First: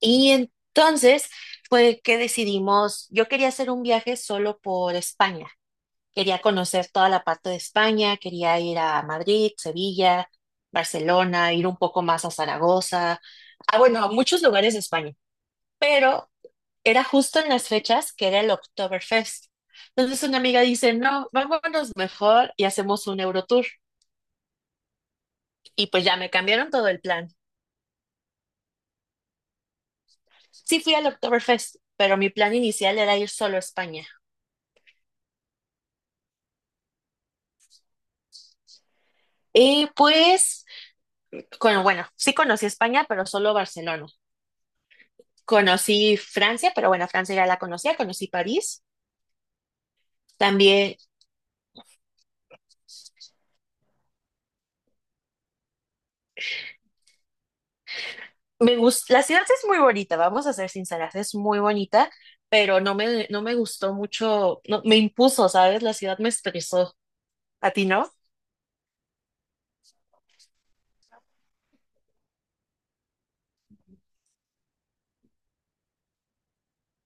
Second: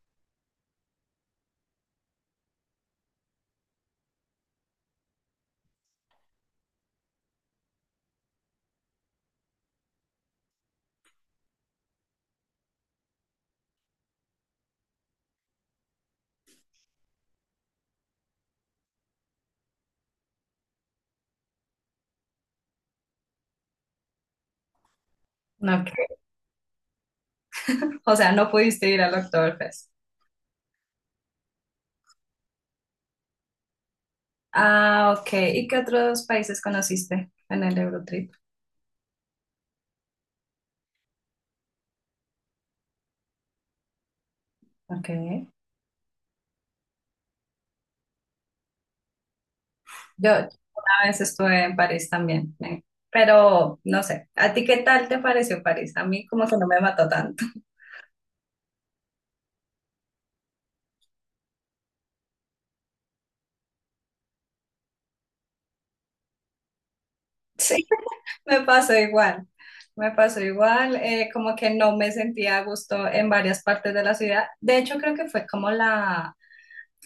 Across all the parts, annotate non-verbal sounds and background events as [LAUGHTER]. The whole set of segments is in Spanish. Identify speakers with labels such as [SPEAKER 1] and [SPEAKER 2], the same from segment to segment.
[SPEAKER 1] Y entonces fue que decidimos, yo quería hacer un viaje solo por España, quería conocer toda la parte de España, quería ir a Madrid, Sevilla, Barcelona, ir un poco más a Zaragoza, bueno, a muchos lugares de España, pero era justo en las fechas que era el Oktoberfest. Entonces una amiga dice, no, vámonos mejor y hacemos un Eurotour.
[SPEAKER 2] No,
[SPEAKER 1] Y pues
[SPEAKER 2] Ok.
[SPEAKER 1] ya me cambiaron todo el plan.
[SPEAKER 2] O sea, no pudiste ir al Oktoberfest.
[SPEAKER 1] Sí fui al Oktoberfest, pero mi plan inicial era ir solo a España.
[SPEAKER 2] Ah, ok. ¿Y qué otros países conociste en el Eurotrip?
[SPEAKER 1] Y pues Con, bueno, sí conocí España, pero solo Barcelona.
[SPEAKER 2] Ok.
[SPEAKER 1] Conocí Francia, pero bueno, Francia ya la conocía, conocí París.
[SPEAKER 2] Yo
[SPEAKER 1] También
[SPEAKER 2] a veces estuve en París también, pero no sé, ¿a ti qué tal te pareció París? A mí como que no me mató tanto. [LAUGHS]
[SPEAKER 1] me gusta, la ciudad es muy bonita, vamos a ser sinceras, es muy bonita, pero no me gustó mucho, no, me impuso, ¿sabes? La ciudad me estresó. ¿A ti
[SPEAKER 2] Sí,
[SPEAKER 1] no?
[SPEAKER 2] me pasó igual. Me pasó igual, como que no me sentía a gusto en varias partes de la ciudad. De hecho, creo que fue como la,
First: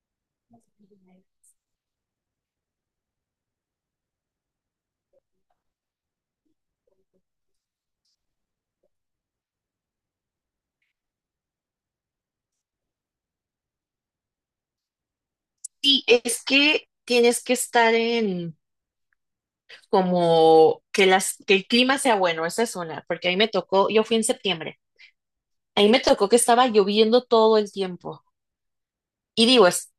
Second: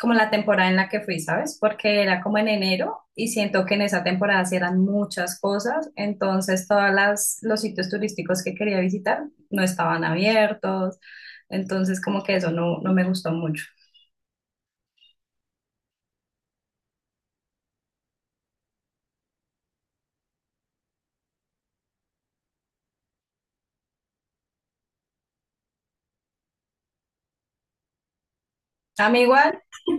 [SPEAKER 2] como la temporada en la que fui, ¿sabes? Porque era como en enero y siento que en esa temporada sí eran muchas cosas, entonces todas las los sitios turísticos que quería visitar no estaban abiertos, entonces como que eso no, no me gustó mucho.
[SPEAKER 1] Sí, es que tienes que estar en como que las que el clima sea bueno, esa es una, porque ahí me tocó, yo fui en septiembre, ahí me tocó que estaba lloviendo todo el tiempo.
[SPEAKER 2] A mí
[SPEAKER 1] Y
[SPEAKER 2] igual.
[SPEAKER 1] digo, es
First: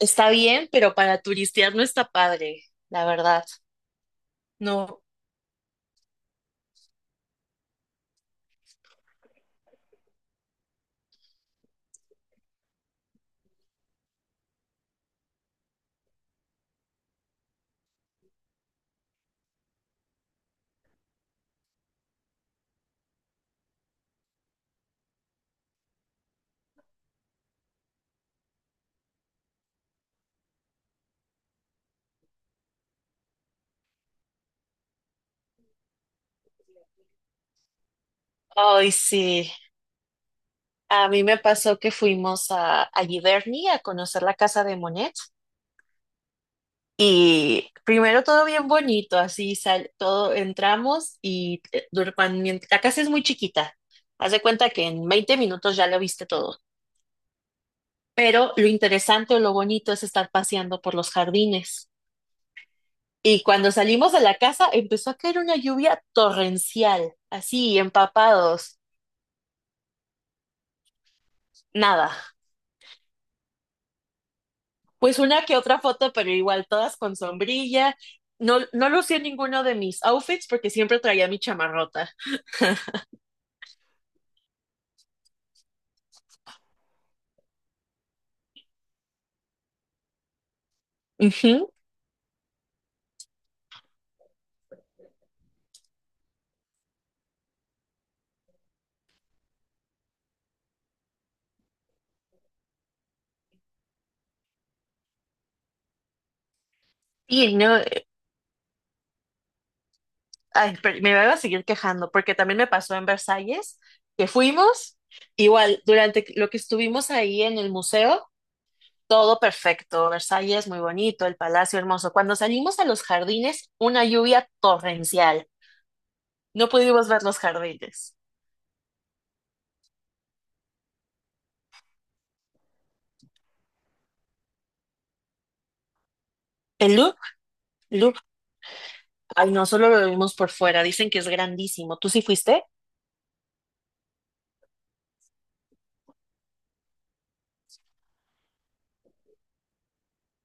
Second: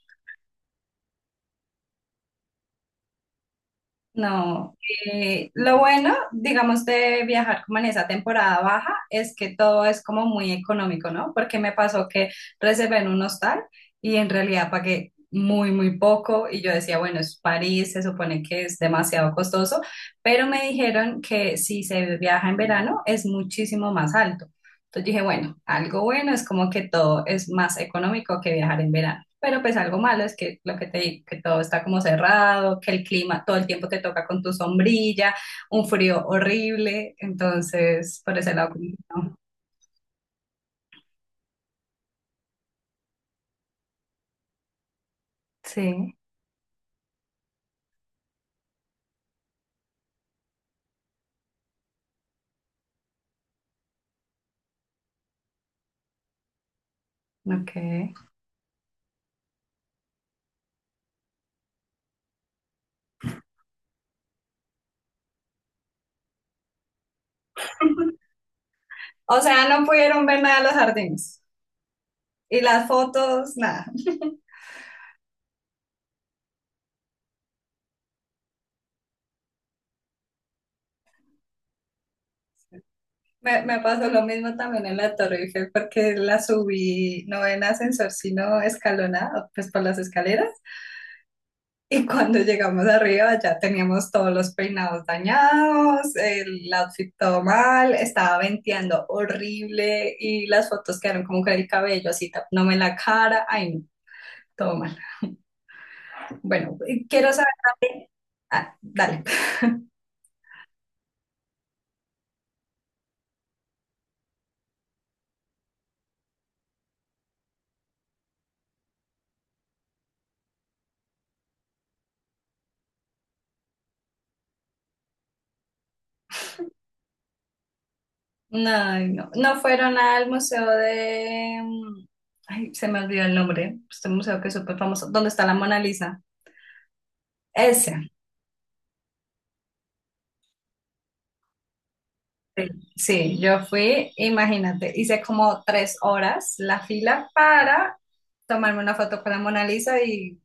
[SPEAKER 1] Está bien, pero para turistear no está padre, la verdad.
[SPEAKER 2] No,
[SPEAKER 1] No.
[SPEAKER 2] lo bueno, digamos, de viajar como en esa temporada baja es que todo es como muy económico, ¿no? Porque me pasó que reservé en un hostal y en realidad pagué muy, muy poco y yo decía, bueno, es París, se supone que es demasiado costoso, pero me dijeron que si se viaja en verano es muchísimo más alto. Entonces dije, bueno, algo bueno es como que todo es más económico que viajar en verano. Pero pues algo malo es que lo que te digo, que todo está como cerrado, que el clima todo el tiempo te toca con tu sombrilla, un frío horrible. Entonces, por ese lado, como
[SPEAKER 1] Ay,
[SPEAKER 2] que no.
[SPEAKER 1] sí. A mí me pasó que fuimos a Giverny a conocer la casa de Monet.
[SPEAKER 2] Sí,
[SPEAKER 1] Y primero todo bien bonito, así sal, todo entramos y la casa es muy chiquita. Haz de cuenta que en 20 minutos ya lo viste todo.
[SPEAKER 2] ok.
[SPEAKER 1] Pero lo interesante o lo bonito es estar paseando por los jardines. Y cuando salimos de la casa empezó a caer una lluvia torrencial, así empapados.
[SPEAKER 2] O sea, no pudieron ver nada de los jardines.
[SPEAKER 1] Nada.
[SPEAKER 2] Y las fotos, nada.
[SPEAKER 1] Pues una que otra foto, pero igual todas con sombrilla. No lucía ninguno de mis outfits porque siempre traía mi chamarrota.
[SPEAKER 2] Me pasó lo mismo también en la Torre Eiffel porque la subí no en ascensor, sino escalonada, pues por las escaleras.
[SPEAKER 1] Ujú.
[SPEAKER 2] Y cuando llegamos arriba ya teníamos todos los peinados dañados, el outfit todo mal, estaba venteando horrible y las fotos quedaron como con el cabello así tapándome la cara. Ay, no, todo mal. Bueno, quiero saber.
[SPEAKER 1] Y no,
[SPEAKER 2] Ah, dale.
[SPEAKER 1] ay, pero me voy a seguir quejando porque también me pasó en Versalles que fuimos. Igual, durante lo que estuvimos ahí en el museo, todo perfecto. Versalles muy bonito, el palacio hermoso. Cuando salimos a los jardines, una lluvia torrencial. No pudimos ver los jardines.
[SPEAKER 2] No, no, no fueron al museo de, ay, se me olvidó el nombre. Este museo que es súper famoso. ¿Dónde está la Mona Lisa?
[SPEAKER 1] El Louvre.
[SPEAKER 2] Ese.
[SPEAKER 1] Ay, no, solo lo vimos por fuera. Dicen que es grandísimo. ¿Tú sí fuiste?
[SPEAKER 2] Sí, sí, yo fui, imagínate, hice como 3 horas la fila para tomarme una foto con la Mona Lisa y,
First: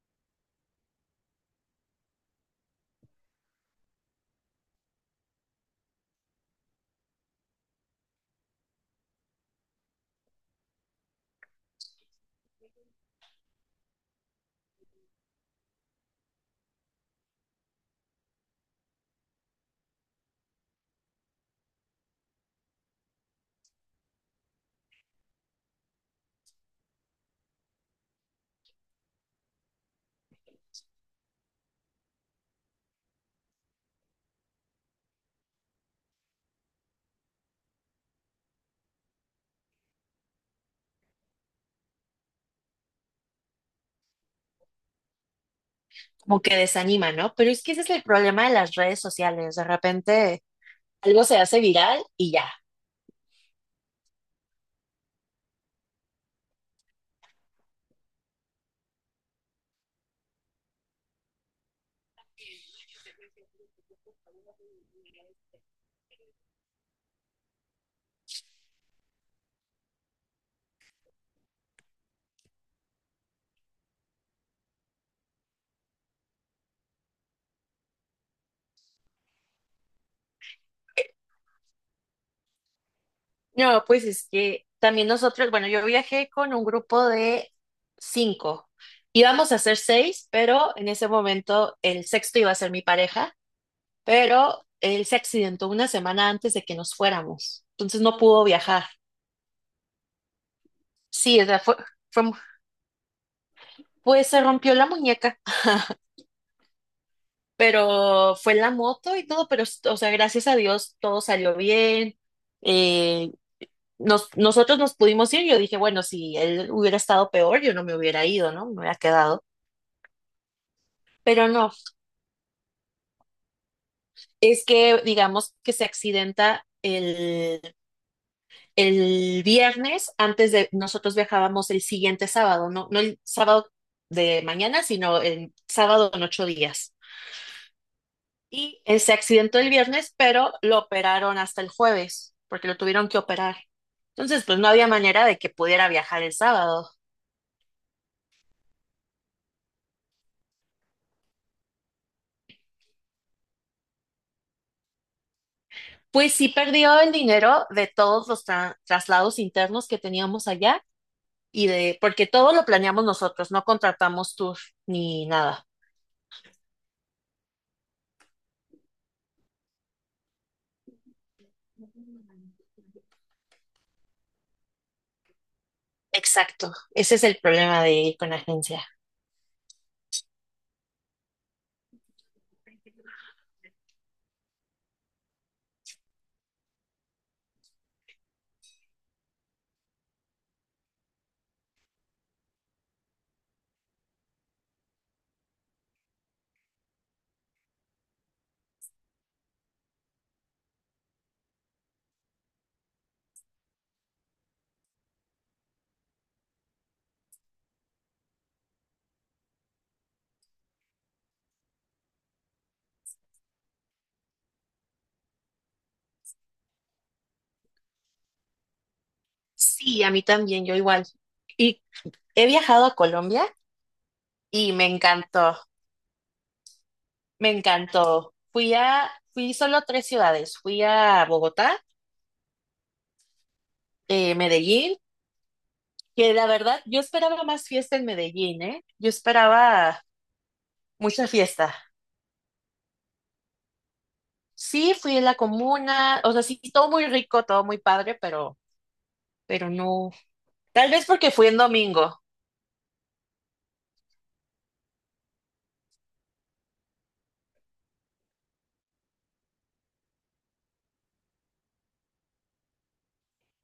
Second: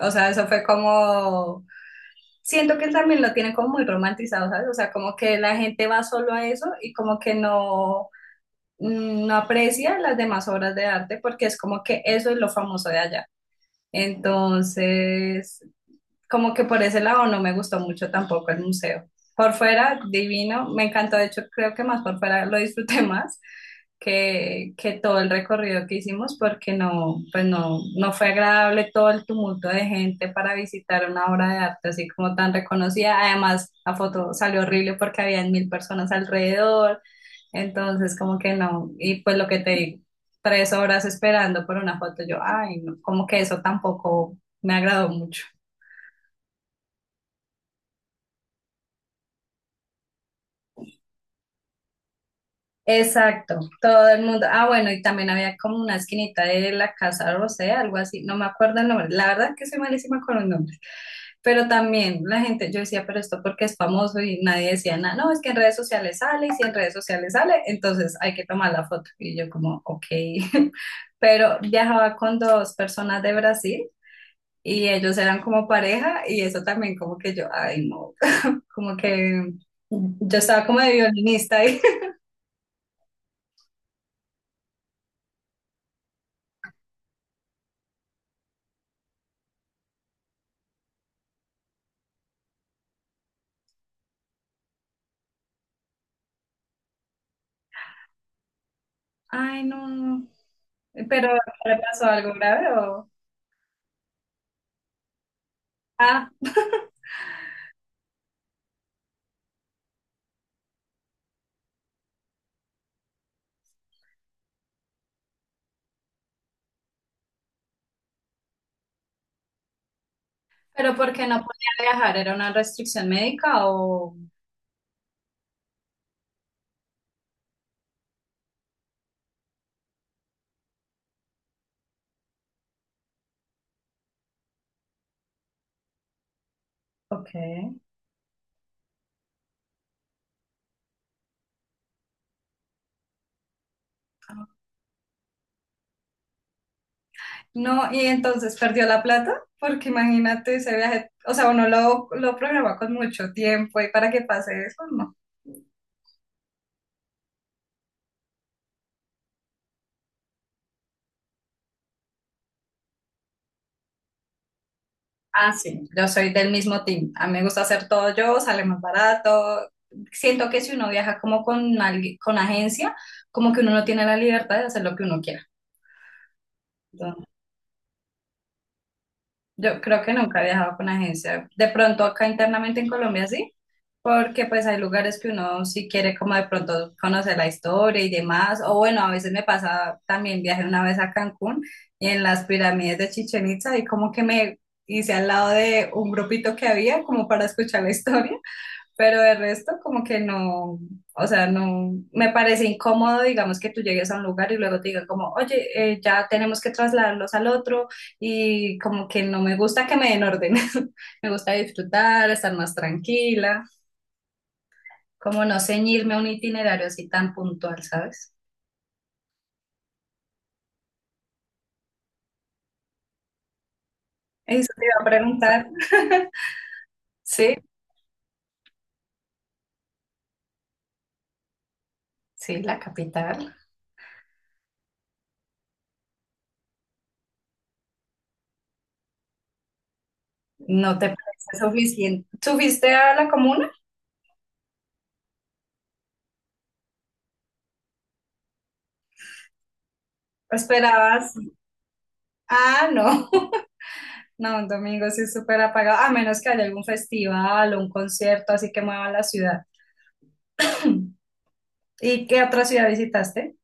[SPEAKER 2] o sea, eso fue como, siento que también lo tienen como muy romantizado, ¿sabes? O sea, como que la gente va solo a eso y como que no, no aprecia las demás obras de arte porque es como que eso es lo famoso de allá. Entonces, como que por ese lado no me gustó mucho tampoco el museo. Por fuera, divino, me encantó, de hecho creo que más por fuera lo disfruté [LAUGHS] más, que todo el recorrido que hicimos porque no, pues no, no fue agradable todo el tumulto de gente para visitar una obra de arte así como tan reconocida. Además, la foto salió horrible porque había 1.000 personas alrededor, entonces como que no, y pues lo que te digo, 3 horas esperando por una foto, yo, ay, no, como que eso tampoco me agradó mucho.
[SPEAKER 1] Como que desanima, ¿no? Pero es que ese es el problema de las redes sociales. De repente algo se hace viral y ya.
[SPEAKER 2] Exacto, todo el mundo. Ah, bueno, y también había como una esquinita de la Casa Rosé, algo así, no me acuerdo el nombre. La verdad que soy malísima con los nombres. Pero también la gente, yo decía, pero esto porque es famoso y nadie decía nada. No, es que en redes sociales sale y si en redes sociales sale, entonces hay que tomar la foto. Y yo como, ok. [LAUGHS] Pero viajaba con dos personas de Brasil y ellos eran como pareja y eso también como que yo, ay, no, como que yo estaba como de violinista.
[SPEAKER 1] No, pues es que también nosotros, bueno, yo viajé con un grupo de cinco. Íbamos a ser seis, pero en ese momento el sexto iba a ser mi pareja pero él se accidentó una semana antes de que nos fuéramos, entonces no pudo viajar.
[SPEAKER 2] Ay, no, no. ¿Pero
[SPEAKER 1] Sí, o sea,
[SPEAKER 2] le pasó
[SPEAKER 1] fue,
[SPEAKER 2] algo grave o...?
[SPEAKER 1] pues se rompió la muñeca, [LAUGHS]
[SPEAKER 2] Ah,
[SPEAKER 1] pero fue la moto y todo, pero, o sea, gracias a Dios todo salió bien. Eh, nosotros nos pudimos ir, yo dije, bueno, si él hubiera estado peor, yo no me hubiera ido, ¿no? Me hubiera quedado.
[SPEAKER 2] ¿pero por qué no
[SPEAKER 1] Pero no,
[SPEAKER 2] podía viajar? ¿Era una restricción médica o...?
[SPEAKER 1] es que digamos que se accidenta el viernes, antes de nosotros viajábamos el siguiente sábado, no, no el sábado de mañana, sino el sábado en 8 días.
[SPEAKER 2] Ok.
[SPEAKER 1] Y se accidentó el viernes, pero lo operaron hasta el jueves, porque lo tuvieron que operar. Entonces, pues no había manera de que pudiera viajar el sábado.
[SPEAKER 2] No, y entonces perdió la plata, porque imagínate ese viaje, o sea, uno lo programa con mucho tiempo y para que pase eso, no.
[SPEAKER 1] Pues sí perdió el dinero de todos los traslados internos que teníamos allá y de, porque todo lo planeamos nosotros, no contratamos tour ni
[SPEAKER 2] Ah,
[SPEAKER 1] nada.
[SPEAKER 2] sí, yo soy del mismo team. A mí me gusta hacer todo yo, sale más barato. Siento que si uno viaja como con alguien, con agencia, como que uno no tiene la libertad de hacer lo que uno quiera.
[SPEAKER 1] Exacto, ese es el problema de ir con agencia.
[SPEAKER 2] Yo creo que nunca he viajado con agencia. De pronto acá internamente en Colombia sí, porque pues hay lugares que uno sí quiere como de pronto conocer la historia y demás. O bueno, a veces me pasa, también viajé una vez a Cancún y en las pirámides de Chichen Itza y como que me hice al lado de un grupito que había como para escuchar la historia. Pero de resto, como que no, o sea, no, me parece incómodo, digamos, que tú llegues a un lugar y luego te digan como, oye, ya tenemos que trasladarlos al otro y como que no me gusta que me den orden, [LAUGHS] me gusta disfrutar, estar más tranquila, como no ceñirme a un itinerario así tan puntual, ¿sabes?
[SPEAKER 1] Sí, a mí también, yo igual. Y he viajado a Colombia
[SPEAKER 2] Eso
[SPEAKER 1] y
[SPEAKER 2] te
[SPEAKER 1] me
[SPEAKER 2] iba a
[SPEAKER 1] encantó,
[SPEAKER 2] preguntar,
[SPEAKER 1] me
[SPEAKER 2] sí,
[SPEAKER 1] encantó. Fui a, fui solo a tres ciudades, fui a Bogotá,
[SPEAKER 2] sí, la capital,
[SPEAKER 1] Medellín, que la verdad yo esperaba más fiesta en Medellín, ¿eh? Yo esperaba
[SPEAKER 2] ¿no te
[SPEAKER 1] mucha
[SPEAKER 2] parece
[SPEAKER 1] fiesta.
[SPEAKER 2] suficiente? ¿Subiste a la comuna?
[SPEAKER 1] Sí, fui a la comuna, o sea, sí, todo muy rico, todo muy padre, pero no. Tal vez porque
[SPEAKER 2] ¿Esperabas?
[SPEAKER 1] fui en domingo.
[SPEAKER 2] Ah, no. No, un domingo sí es súper apagado, a menos que haya algún festival o un concierto, así que mueva la ciudad. ¿Y qué otra ciudad visitaste?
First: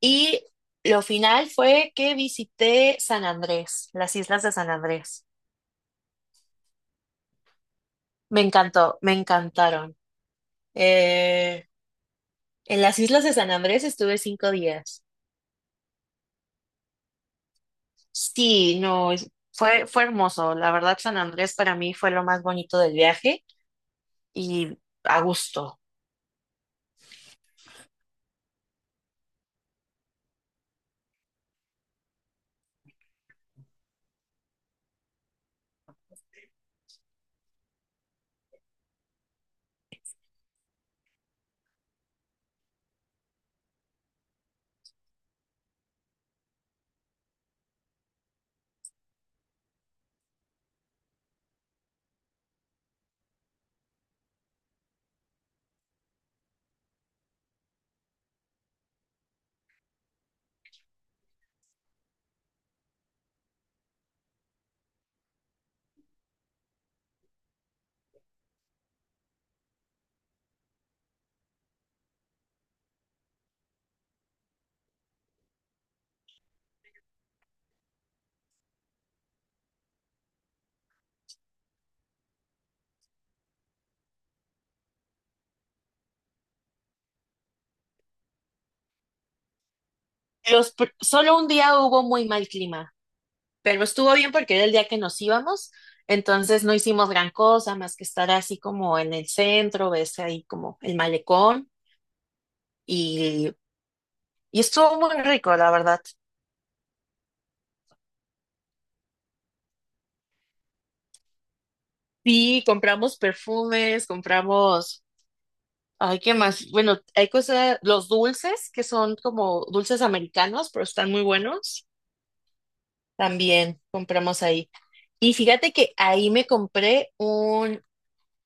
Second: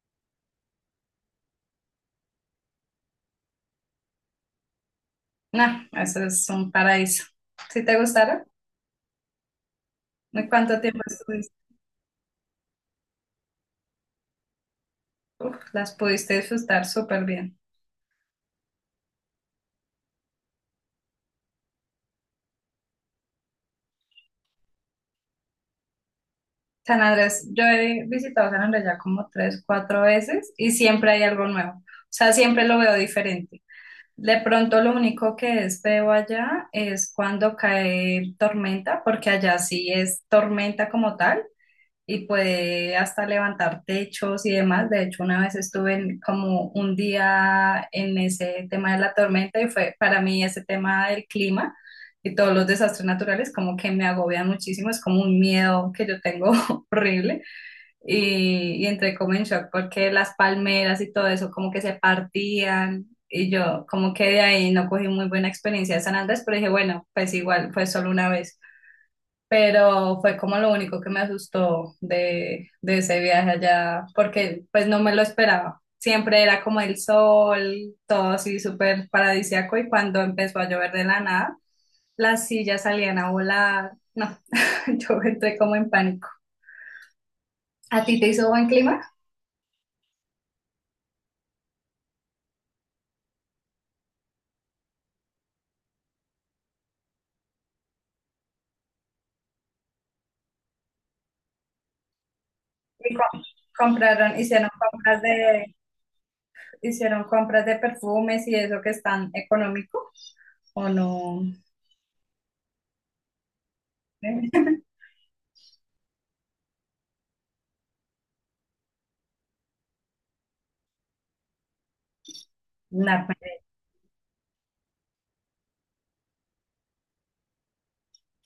[SPEAKER 1] Y lo final fue que visité San Andrés, las islas de San Andrés.
[SPEAKER 2] No, eso es un paraíso. ¿Sí te
[SPEAKER 1] Me
[SPEAKER 2] gustaron?
[SPEAKER 1] encantó, me encantaron.
[SPEAKER 2] ¿Y cuánto tiempo estuviste?
[SPEAKER 1] Eh, en las islas de San Andrés estuve 5 días.
[SPEAKER 2] Uf, las pudiste disfrutar súper bien.
[SPEAKER 1] Sí, no, fue hermoso. La verdad, San Andrés para mí fue lo más bonito del viaje y a gusto.
[SPEAKER 2] San Andrés, yo he visitado San Andrés ya como tres, cuatro veces y siempre hay algo nuevo. O sea, siempre lo veo diferente. De pronto lo único que es feo allá es cuando cae tormenta, porque allá sí es tormenta como tal. Y puede hasta levantar techos y demás. De hecho, una vez estuve como un día en ese tema de la tormenta y fue para mí ese tema del clima y todos los desastres naturales como que me agobian muchísimo, es como un miedo que yo tengo [LAUGHS] horrible y entré como en shock porque las palmeras y todo eso como que se partían. Y yo como que de ahí no cogí muy buena experiencia de San Andrés, pero dije, bueno, pues igual fue solo una vez pero fue como lo único que me asustó de ese viaje allá, porque pues no me lo esperaba. Siempre era como el sol, todo así súper paradisíaco y cuando empezó a llover de la nada, las sillas salían a volar. No, [LAUGHS] yo entré como en pánico. ¿A ti te hizo buen clima?
[SPEAKER 1] Solo un día hubo muy mal clima, pero estuvo bien porque era el día que nos íbamos, entonces no hicimos gran cosa más que estar así como en el centro, ves ahí como el malecón
[SPEAKER 2] Y co-
[SPEAKER 1] y,
[SPEAKER 2] compraron,
[SPEAKER 1] y estuvo muy rico, la verdad.
[SPEAKER 2] hicieron compras de perfumes y eso que es tan económico, ¿o no?
[SPEAKER 1] Sí, compramos perfumes,
[SPEAKER 2] [LAUGHS]
[SPEAKER 1] compramos. Ay, ¿qué más? Bueno, hay cosas, los dulces, que son como dulces americanos, pero están muy buenos.
[SPEAKER 2] Nada.
[SPEAKER 1] También compramos ahí. Y fíjate que ahí me compré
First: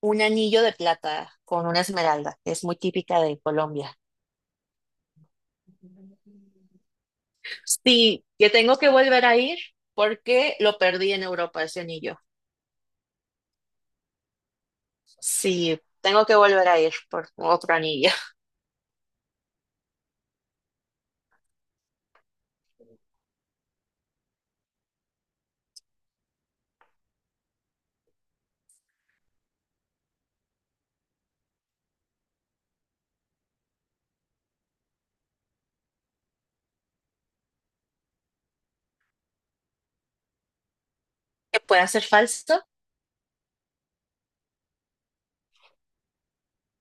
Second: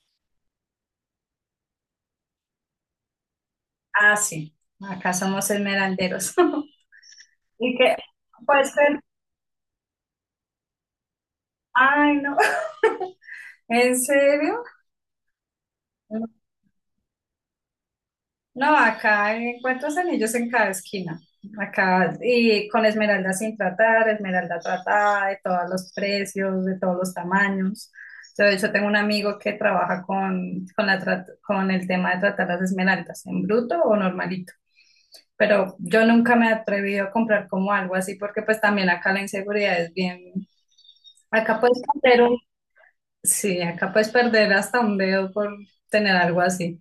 [SPEAKER 1] un anillo de plata con una esmeralda, que es muy típica de Colombia.
[SPEAKER 2] Ah, sí, acá somos esmeralderos. [LAUGHS] Y que,
[SPEAKER 1] Sí, que
[SPEAKER 2] pues,
[SPEAKER 1] tengo que
[SPEAKER 2] pero-
[SPEAKER 1] volver a ir porque lo perdí en Europa, ese
[SPEAKER 2] ay,
[SPEAKER 1] anillo.
[SPEAKER 2] no, [LAUGHS] ¿en serio?
[SPEAKER 1] Sí, tengo que volver a ir por otro anillo.
[SPEAKER 2] No, acá encuentras anillos en cada esquina. Acá, y con esmeralda sin tratar, esmeralda tratada, de todos los precios, de todos los tamaños. Yo, de hecho, tengo un amigo que trabaja con con el tema de tratar las esmeraldas, en bruto o normalito. Pero yo nunca me he atrevido a comprar como algo así, porque pues también acá la inseguridad es bien.
[SPEAKER 1] [LAUGHS]
[SPEAKER 2] Acá
[SPEAKER 1] ¿Que
[SPEAKER 2] puedes
[SPEAKER 1] pueda ser
[SPEAKER 2] comprar.
[SPEAKER 1] falso?
[SPEAKER 2] Sí, acá puedes perder hasta un dedo por tener algo así.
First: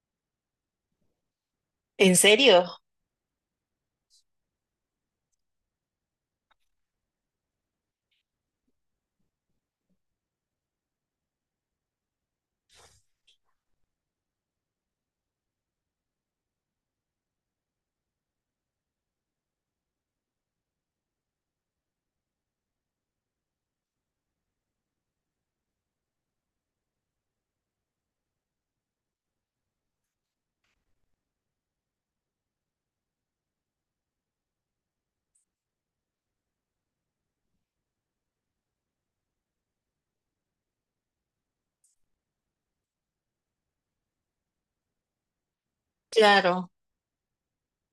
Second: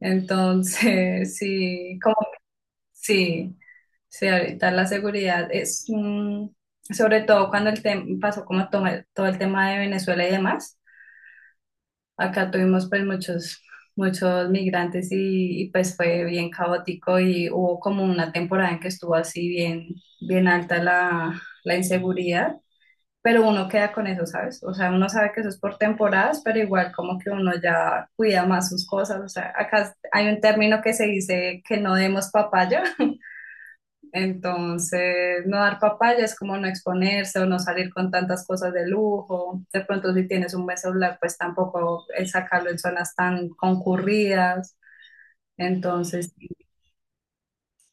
[SPEAKER 2] Entonces, [LAUGHS] sí, como
[SPEAKER 1] ¿En serio?
[SPEAKER 2] sí, sí, ahorita la seguridad es un- sobre todo cuando pasó como todo el tema de Venezuela y demás. Acá tuvimos pues muchos migrantes y, pues fue bien caótico y hubo como una temporada en que estuvo así bien bien alta la inseguridad pero uno queda con eso, ¿sabes? O sea, uno sabe que eso es por temporadas, pero igual como que uno ya cuida más sus cosas. O sea, acá hay un término que se dice que no demos papaya, [LAUGHS] entonces no dar papaya es como no exponerse o no salir con tantas cosas de lujo. De pronto si tienes un buen celular, pues tampoco es sacarlo en zonas tan concurridas. Entonces, sí.
[SPEAKER 1] Claro,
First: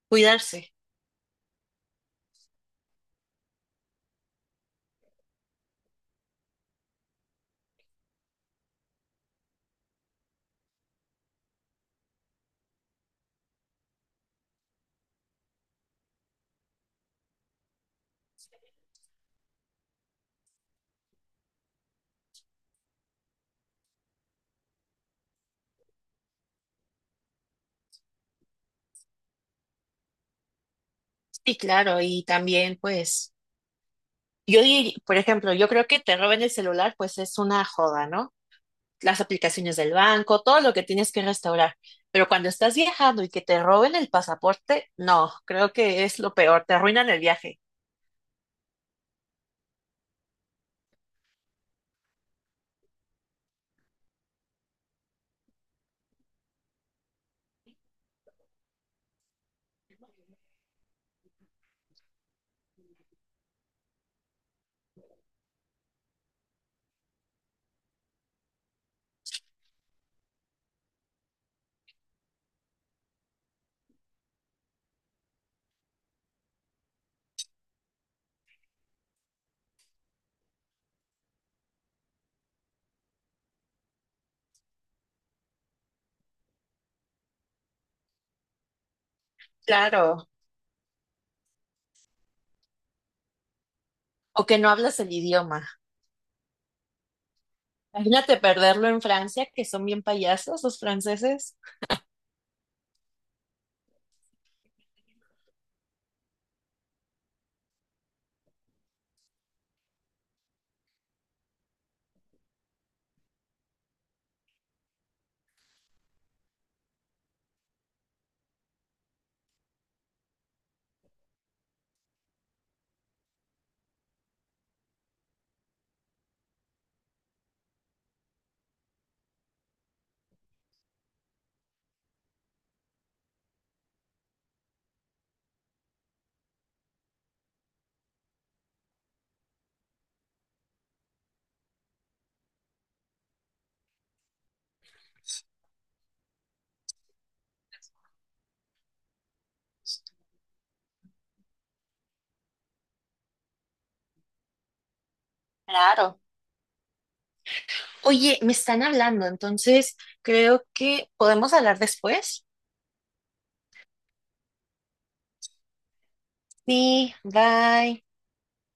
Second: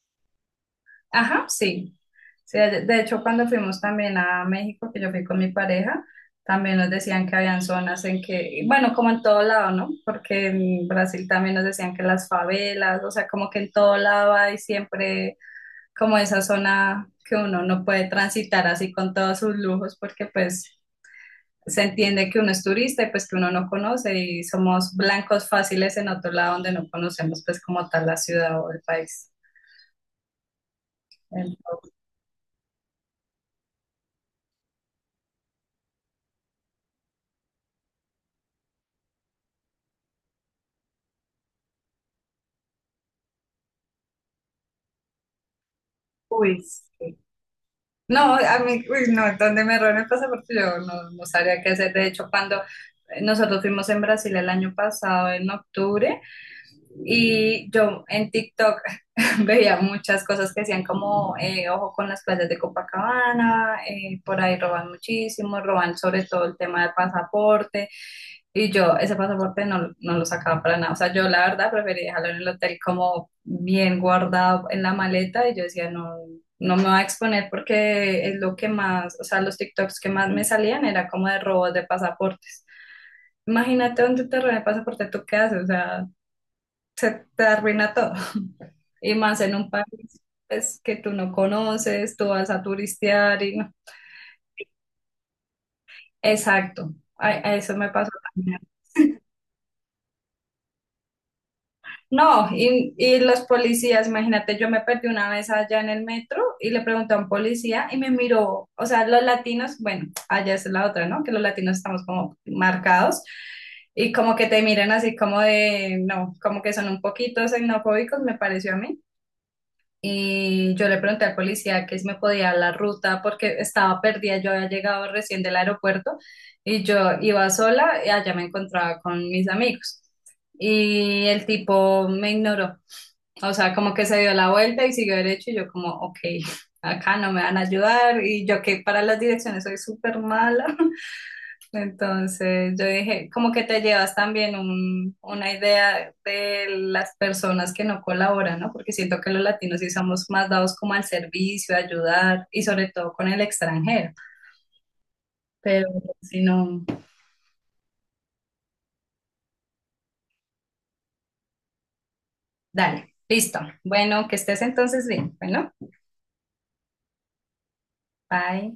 [SPEAKER 1] cuidarse.
[SPEAKER 2] Ajá, sí. Sí, de hecho, cuando fuimos también a México, que yo fui con mi pareja, también nos decían que habían zonas en que, bueno, como en todo lado, ¿no? Porque en Brasil también nos decían que las favelas, o sea, como que en todo lado hay siempre como esa zona que uno no puede transitar así con todos sus lujos, porque pues se entiende que uno es turista y pues que uno no conoce y somos blancos fáciles en otro lado donde no conocemos pues como tal la ciudad o el país.
[SPEAKER 1] Sí,
[SPEAKER 2] Entonces,
[SPEAKER 1] claro, y también pues... Yo, por ejemplo, yo creo que te roben el celular, pues es una joda, ¿no? Las aplicaciones del banco, todo lo que tienes que restaurar. Pero cuando estás viajando y que te roben el pasaporte, no, creo que es lo
[SPEAKER 2] uy,
[SPEAKER 1] peor, te arruinan
[SPEAKER 2] sí.
[SPEAKER 1] el viaje.
[SPEAKER 2] No, a mí, uy, no, donde me roben el pasaporte yo no, no sabría qué hacer. De hecho, cuando nosotros fuimos en Brasil el año pasado, en octubre, y yo en TikTok [LAUGHS] veía muchas cosas que hacían como ojo con las playas de Copacabana, por ahí roban muchísimo, roban sobre todo el tema del pasaporte. Y yo ese pasaporte no, no lo sacaba para nada. O sea, yo la verdad preferí dejarlo en el hotel como bien guardado en la maleta y yo decía, no, no me voy a exponer porque es lo que más, o sea, los TikToks que más me salían era como de robos de pasaportes. Imagínate donde te roban el pasaporte, ¿tú qué haces? O sea, se te arruina todo. Y más en un país
[SPEAKER 1] Claro,
[SPEAKER 2] pues, que tú no conoces, tú vas a turistear y no.
[SPEAKER 1] o que no hablas el idioma.
[SPEAKER 2] Exacto, a eso me pasó
[SPEAKER 1] Imagínate
[SPEAKER 2] también.
[SPEAKER 1] perderlo en Francia, que son bien payasos los franceses.
[SPEAKER 2] No, y los policías, imagínate, yo me perdí una vez allá en el metro y le pregunté a un policía y me miró, o sea, los latinos, bueno, allá es la otra, ¿no? Que los latinos estamos como marcados y como que te miran así como de, no, como que son un poquito xenofóbicos, me pareció a mí. Y yo le pregunté al policía que si me podía dar la ruta porque estaba perdida, yo había llegado recién del aeropuerto y yo iba sola y allá me encontraba con mis amigos. Y el tipo me ignoró, o sea, como que se dio la vuelta y siguió derecho y yo como, ok, [LAUGHS] acá no me van a ayudar y yo que para las direcciones soy súper mala. Entonces yo dije, como que te llevas también una idea de las personas que no colaboran, ¿no? Porque siento que los latinos sí somos más dados como al servicio, a ayudar y sobre todo con el extranjero. Pero
[SPEAKER 1] Claro.
[SPEAKER 2] si no,
[SPEAKER 1] Oye, me están hablando, entonces creo que podemos hablar después.
[SPEAKER 2] dale, listo. Bueno, que estés entonces bien. Bueno,
[SPEAKER 1] Sí, bye.
[SPEAKER 2] bye.